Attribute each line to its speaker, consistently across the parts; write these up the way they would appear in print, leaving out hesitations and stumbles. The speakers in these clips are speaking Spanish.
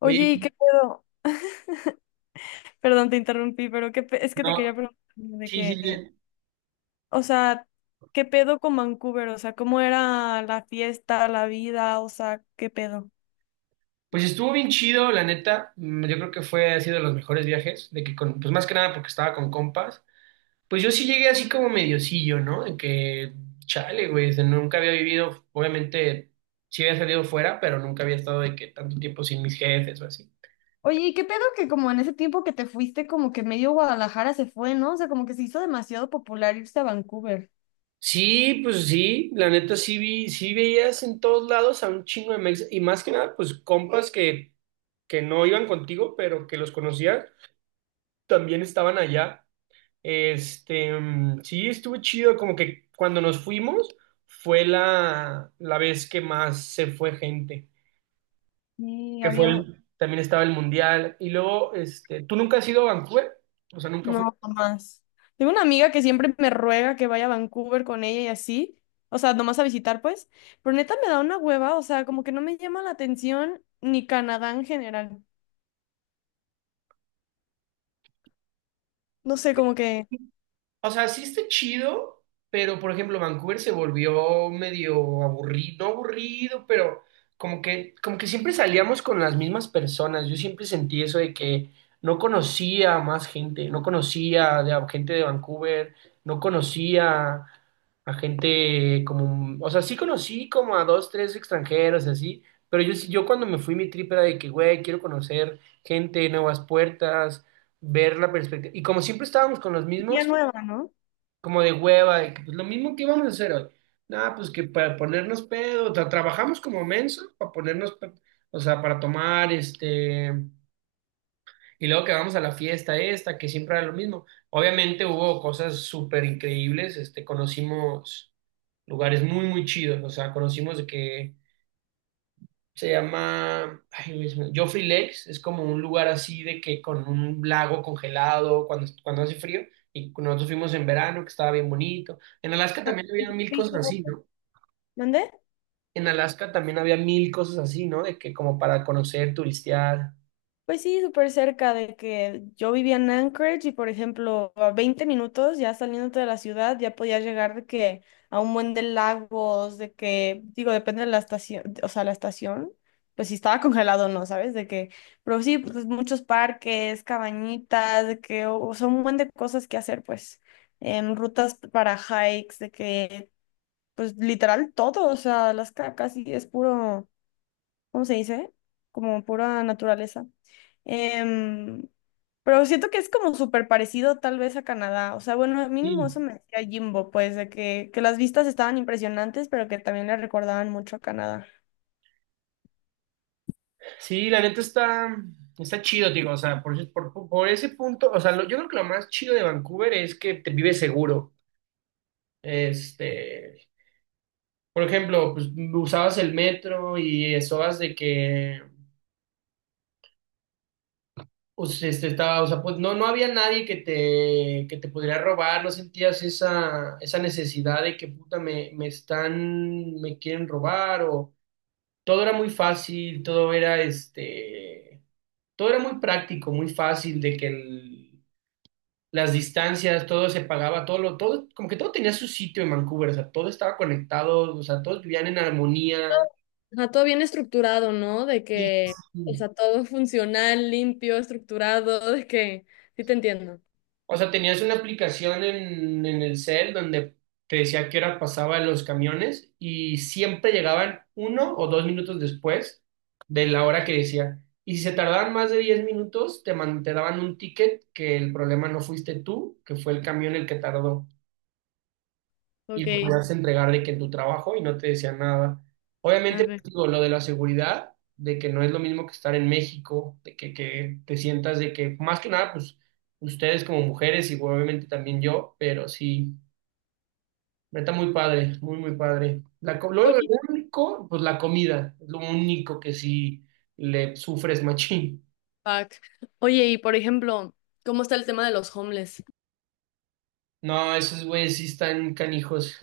Speaker 1: Oye,
Speaker 2: Oye, ¿y qué pedo? Perdón, te interrumpí, pero es que
Speaker 1: no,
Speaker 2: te quería preguntar de
Speaker 1: sí, sí,
Speaker 2: que,
Speaker 1: sí.
Speaker 2: o sea, ¿qué pedo con Vancouver? O sea, ¿cómo era la fiesta, la vida? O sea, ¿qué pedo?
Speaker 1: Pues estuvo bien chido, la neta. Yo creo que fue así de los mejores viajes, de que con, pues más que nada porque estaba con compas. Pues yo sí llegué así como mediocillo, ¿no? De que, chale, güey, o sea, nunca había vivido, obviamente, sí había salido fuera, pero nunca había estado de que tanto tiempo sin mis jefes o así.
Speaker 2: Oye, ¿y qué pedo que como en ese tiempo que te fuiste, como que medio Guadalajara se fue, ¿no? O sea, como que se hizo demasiado popular irse a Vancouver.
Speaker 1: Sí, pues sí, la neta sí vi, sí veías en todos lados a un chingo de mex y más que nada, pues compas que no iban contigo, pero que los conocías, también estaban allá. Este, sí, estuvo chido, como que cuando nos fuimos fue la vez que más se fue gente,
Speaker 2: Sí, había.
Speaker 1: también estaba el mundial. Y luego, este, ¿tú nunca has ido a Vancouver? O sea, nunca.
Speaker 2: No, más. Tengo una amiga que siempre me ruega que vaya a Vancouver con ella y así. O sea, nomás a visitar, pues. Pero neta me da una hueva. O sea, como que no me llama la atención ni Canadá en general. No sé, como que.
Speaker 1: O sea, sí está chido, pero por ejemplo, Vancouver se volvió medio aburrido, no aburrido, pero como que siempre salíamos con las mismas personas. Yo siempre sentí eso de que no conocía a más gente, no conocía de, a gente de Vancouver, no conocía a gente como, o sea, sí conocí como a dos, tres extranjeros y así, pero yo, yo cuando me fui mi trip era de que, güey, quiero conocer gente, nuevas puertas, ver la perspectiva. Y como siempre estábamos con los
Speaker 2: Día
Speaker 1: mismos,
Speaker 2: nueva, ¿no?
Speaker 1: como de hueva, de que pues lo mismo que íbamos a hacer hoy. Nada, pues que para ponernos pedo, trabajamos como menso para ponernos, o sea, para tomar, este, y luego que vamos a la fiesta esta, que siempre era lo mismo. Obviamente hubo cosas súper increíbles, este, conocimos lugares muy, muy chidos, o sea, conocimos de que se llama, ay, güey, Joffrey Lakes, es como un lugar así de que con un lago congelado cuando hace frío, y nosotros fuimos en verano, que estaba bien bonito. En Alaska también había mil cosas así, ¿no?
Speaker 2: ¿Mande?
Speaker 1: En Alaska también había mil cosas así, ¿no? De que como para conocer, turistear.
Speaker 2: Pues sí, súper cerca de que yo vivía en Anchorage y, por ejemplo, a 20 minutos ya saliéndote de la ciudad ya podías llegar de que a un buen de lagos, de que, digo, depende de la estación, o sea, la estación, pues si estaba congelado o no, ¿sabes? De que, pero sí, pues muchos parques, cabañitas, de que o, son un buen de cosas que hacer, pues, rutas para hikes, de que, pues literal todo, o sea, Alaska casi es puro. ¿Cómo se dice? Como pura naturaleza. Em, pero siento que es como súper parecido tal vez a Canadá. O sea, bueno, mínimo
Speaker 1: Sí,
Speaker 2: eso me decía Jimbo, pues, de que las vistas estaban impresionantes, pero que también le recordaban mucho a Canadá.
Speaker 1: sí, la neta está chido, digo, o sea, por ese punto, o sea, yo creo que lo más chido de Vancouver es que te vives seguro. Este, por ejemplo, pues usabas el metro y estabas de que. O sea, este, estaba, o sea, pues no había nadie que te, que te pudiera robar, no sentías esa necesidad de que puta me, me quieren robar, o todo era muy fácil, todo era este, todo era muy práctico, muy fácil, de que las distancias, todo se pagaba, todo lo, todo, como que todo tenía su sitio en Vancouver, o sea, todo estaba conectado, o sea, todos vivían en armonía.
Speaker 2: Ajá, todo bien estructurado, ¿no? De
Speaker 1: Sí.
Speaker 2: que o sea,
Speaker 1: Sí.
Speaker 2: todo funcional, limpio, estructurado, de que sí te entiendo.
Speaker 1: O sea, tenías una aplicación en el cel donde te decía qué hora pasaban los camiones y siempre llegaban uno o dos minutos después de la hora que decía. Y si se tardaban más de 10 minutos, te, te daban un ticket que el problema no fuiste tú, que fue el camión el que tardó y lo
Speaker 2: Ok,
Speaker 1: podías entregar de que en tu trabajo y no te decían nada. Obviamente,
Speaker 2: arre.
Speaker 1: pues, digo, lo de la seguridad, de que no es lo mismo que estar en México, de que te sientas de que, más que nada, pues ustedes como mujeres y obviamente también yo, pero sí, está muy padre, muy, muy padre. Lo
Speaker 2: Oye,
Speaker 1: único, pues la comida, es lo único que sí le sufres machín.
Speaker 2: fuck. Oye, y por ejemplo, ¿cómo está el tema de los homeless?
Speaker 1: No, esos güeyes sí están canijos.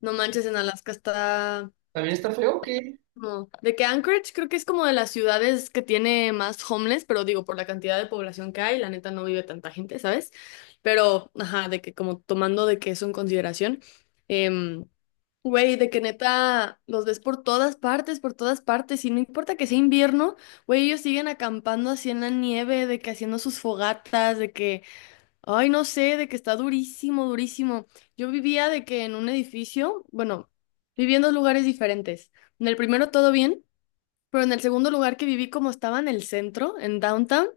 Speaker 2: No manches, en Alaska está.
Speaker 1: También está feo que,
Speaker 2: No, de que Anchorage creo que es como de las ciudades que tiene más homeless, pero digo, por la cantidad de población que hay, la neta no vive tanta gente, ¿sabes? Pero, ajá, de que como tomando de que eso en consideración, em, güey, de que neta los ves por todas partes, y no importa que sea invierno, güey, ellos siguen acampando así en la nieve, de que haciendo sus fogatas, de que, ay, no sé, de que está durísimo, durísimo. Yo vivía de que en un edificio, bueno, vivía en dos lugares diferentes. En el primero todo bien. Pero en el segundo lugar que viví, como estaba en el centro, en downtown,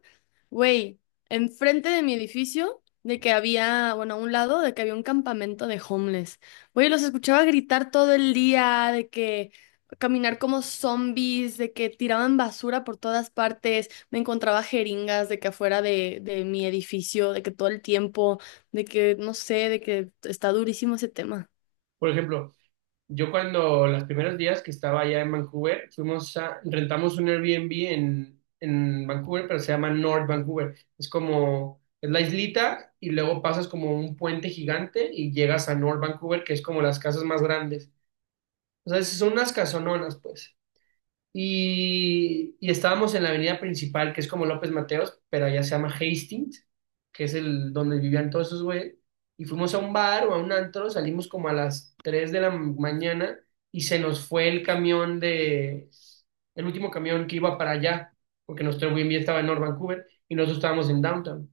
Speaker 2: güey, enfrente de mi edificio, de que había, bueno, a un lado, de que había un campamento de homeless. Güey, los escuchaba gritar todo el día, de que caminar como zombies, de que tiraban basura por todas partes. Me encontraba jeringas de que afuera de mi edificio, de que todo el tiempo, de que, no sé, de que está durísimo ese tema.
Speaker 1: por ejemplo, yo cuando los primeros días que estaba allá en Vancouver, fuimos a, rentamos un Airbnb en Vancouver, pero se llama North Vancouver. Es como, es la islita y luego pasas como un puente gigante y llegas a North Vancouver, que es como las casas más grandes. O sea, son unas casononas, pues. Y estábamos en la avenida principal, que es como López Mateos, pero allá se llama Hastings, que es el donde vivían todos esos güeyes. Y fuimos a un bar o a un antro, salimos como a las 3 de la mañana y se nos fue el camión de, el último camión que iba para allá, porque nuestro Airbnb estaba en North Vancouver y nosotros estábamos en Downtown.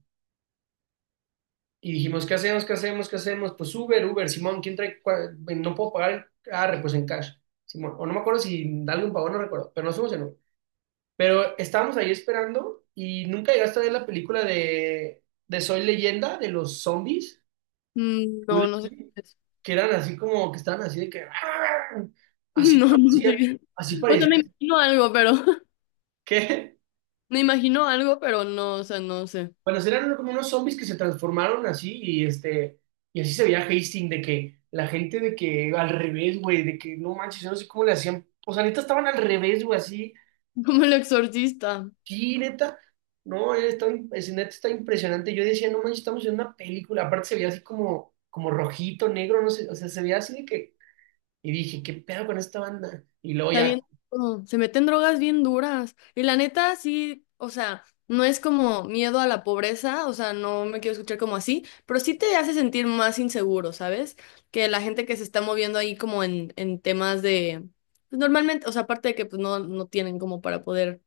Speaker 1: Y dijimos, ¿qué hacemos? ¿Qué hacemos? ¿Qué hacemos? Pues Uber, Uber, Simón, ¿quién trae? No puedo pagar, ah, pues en cash. Simón, o no me acuerdo si alguien pagó, no recuerdo, pero nos fuimos en Uber. Pero estábamos ahí esperando y nunca llegaste a ver la película de Soy Leyenda, de los zombies,
Speaker 2: Mm, no,
Speaker 1: Will
Speaker 2: no sé.
Speaker 1: Smith,
Speaker 2: Qué es.
Speaker 1: que eran así como, que estaban así de que, "Ah", así
Speaker 2: No, no
Speaker 1: parecía,
Speaker 2: sé.
Speaker 1: así
Speaker 2: O sea,
Speaker 1: parecía,
Speaker 2: me imagino algo, pero.
Speaker 1: que,
Speaker 2: Me imagino algo, pero no, o sea, no sé.
Speaker 1: bueno, sí eran como unos zombies que se transformaron así y este, y así se veía Hastings de que la gente de que al revés, güey, de que no manches, yo no sé cómo le hacían, o sea, neta estaban al revés, güey, así.
Speaker 2: Como el exorcista.
Speaker 1: Sí, neta. No, él está es, neta está impresionante. Yo decía, no manches, estamos en una película. Aparte se veía así como, como rojito, negro, no sé, o sea, se veía así de que. Y dije, ¿qué pedo con esta banda? Y luego
Speaker 2: Está
Speaker 1: ya.
Speaker 2: bien, oh, se meten drogas bien duras. Y la neta, sí, o sea, no es como miedo a la pobreza, o sea, no me quiero escuchar como así, pero sí te hace sentir más inseguro, ¿sabes? Que la gente que se está moviendo ahí como en temas de... Pues, normalmente, o sea, aparte de que pues no, no tienen como para poder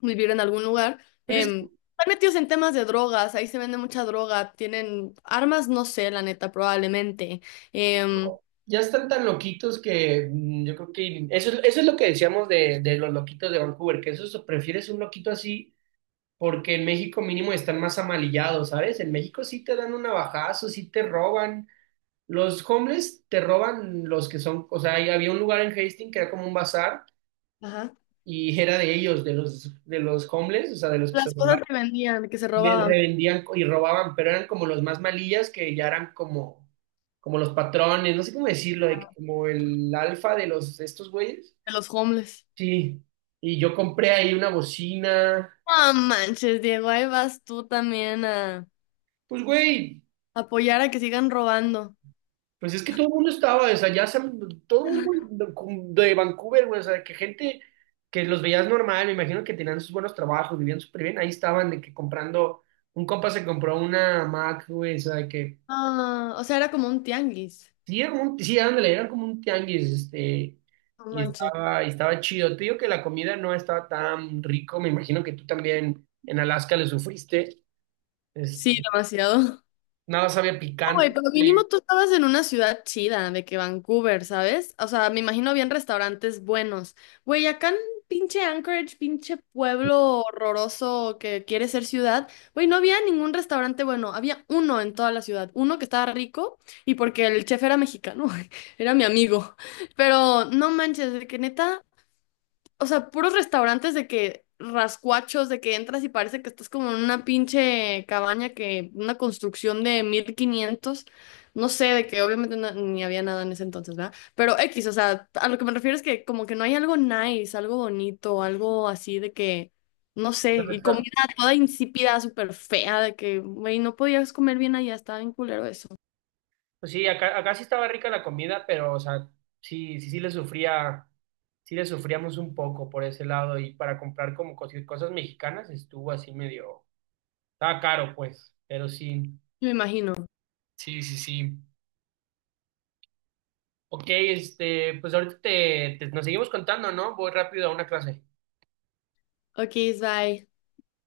Speaker 2: vivir en algún lugar.
Speaker 1: Pero es que
Speaker 2: Están metidos en temas de drogas, ahí se vende mucha droga, tienen armas, no sé, la neta, probablemente. em,
Speaker 1: ya están tan loquitos que yo creo que. Eso, eso es lo que decíamos de los loquitos de Vancouver, que prefieres un loquito así, porque en México mínimo están más amalillados, ¿sabes? En México sí te dan un navajazo, sí te roban. Los homeless te roban los que son, o sea, ahí había un lugar en Hastings que era como un bazar
Speaker 2: Ajá.
Speaker 1: y era de ellos, de los homeless, o sea, de los que se
Speaker 2: Las
Speaker 1: robaban,
Speaker 2: cosas que vendían, que se
Speaker 1: les
Speaker 2: robaban
Speaker 1: revendían y robaban, pero eran como los más malillas que ya eran como, como los patrones, no sé cómo decirlo, de que como el alfa de los, de estos güeyes.
Speaker 2: de los homeless.
Speaker 1: Sí, y yo compré ahí una bocina,
Speaker 2: No manches, Diego, ahí vas tú también a
Speaker 1: pues güey.
Speaker 2: apoyar a que sigan robando.
Speaker 1: Pues es que todo el mundo estaba, o sea, todo el mundo de Vancouver, güey, o sea, que gente que los veías normal, me imagino que tenían sus buenos trabajos, vivían súper bien, ahí estaban de que comprando, un compa se compró una Mac, güey, o sea, de que
Speaker 2: Ah, o sea, era como un tianguis.
Speaker 1: sí, era un, sí, ándale, era como un tianguis, este,
Speaker 2: No manches.
Speaker 1: y estaba chido. Te digo que la comida no estaba tan rico, me imagino que tú también en Alaska le sufriste,
Speaker 2: Sí,
Speaker 1: este,
Speaker 2: demasiado.
Speaker 1: nada sabía
Speaker 2: Güey,
Speaker 1: picante.
Speaker 2: pero mínimo tú estabas en una ciudad chida, de que Vancouver, ¿sabes? O sea, me imagino bien restaurantes buenos. Güey, acá en pinche Anchorage, pinche pueblo horroroso que quiere ser ciudad, güey, no había ningún restaurante bueno, había uno en toda la ciudad, uno que estaba rico y porque el chef era mexicano, era mi amigo, pero no manches, de que neta o sea, puros restaurantes de que rascuachos, de que entras y parece que estás como en una pinche cabaña que una construcción de 1500 no sé, de que obviamente ni había nada en ese entonces, ¿verdad? Pero X, o sea, a lo que me refiero es que como que no hay algo nice, algo bonito, algo así de que, no sé, y comida toda insípida, súper fea, de que, güey, no podías comer bien allá, estaba bien culero eso.
Speaker 1: Pues sí, acá, acá sí estaba rica la comida, pero, o sea, sí, sí, sí le sufría, sí le sufríamos un poco por ese lado y para comprar como cosas mexicanas estuvo así medio, estaba caro pues, pero sí,
Speaker 2: Me imagino.
Speaker 1: sí, sí, sí. Ok, este, pues ahorita te, nos seguimos contando, ¿no? Voy rápido a una clase.
Speaker 2: Ok, bye.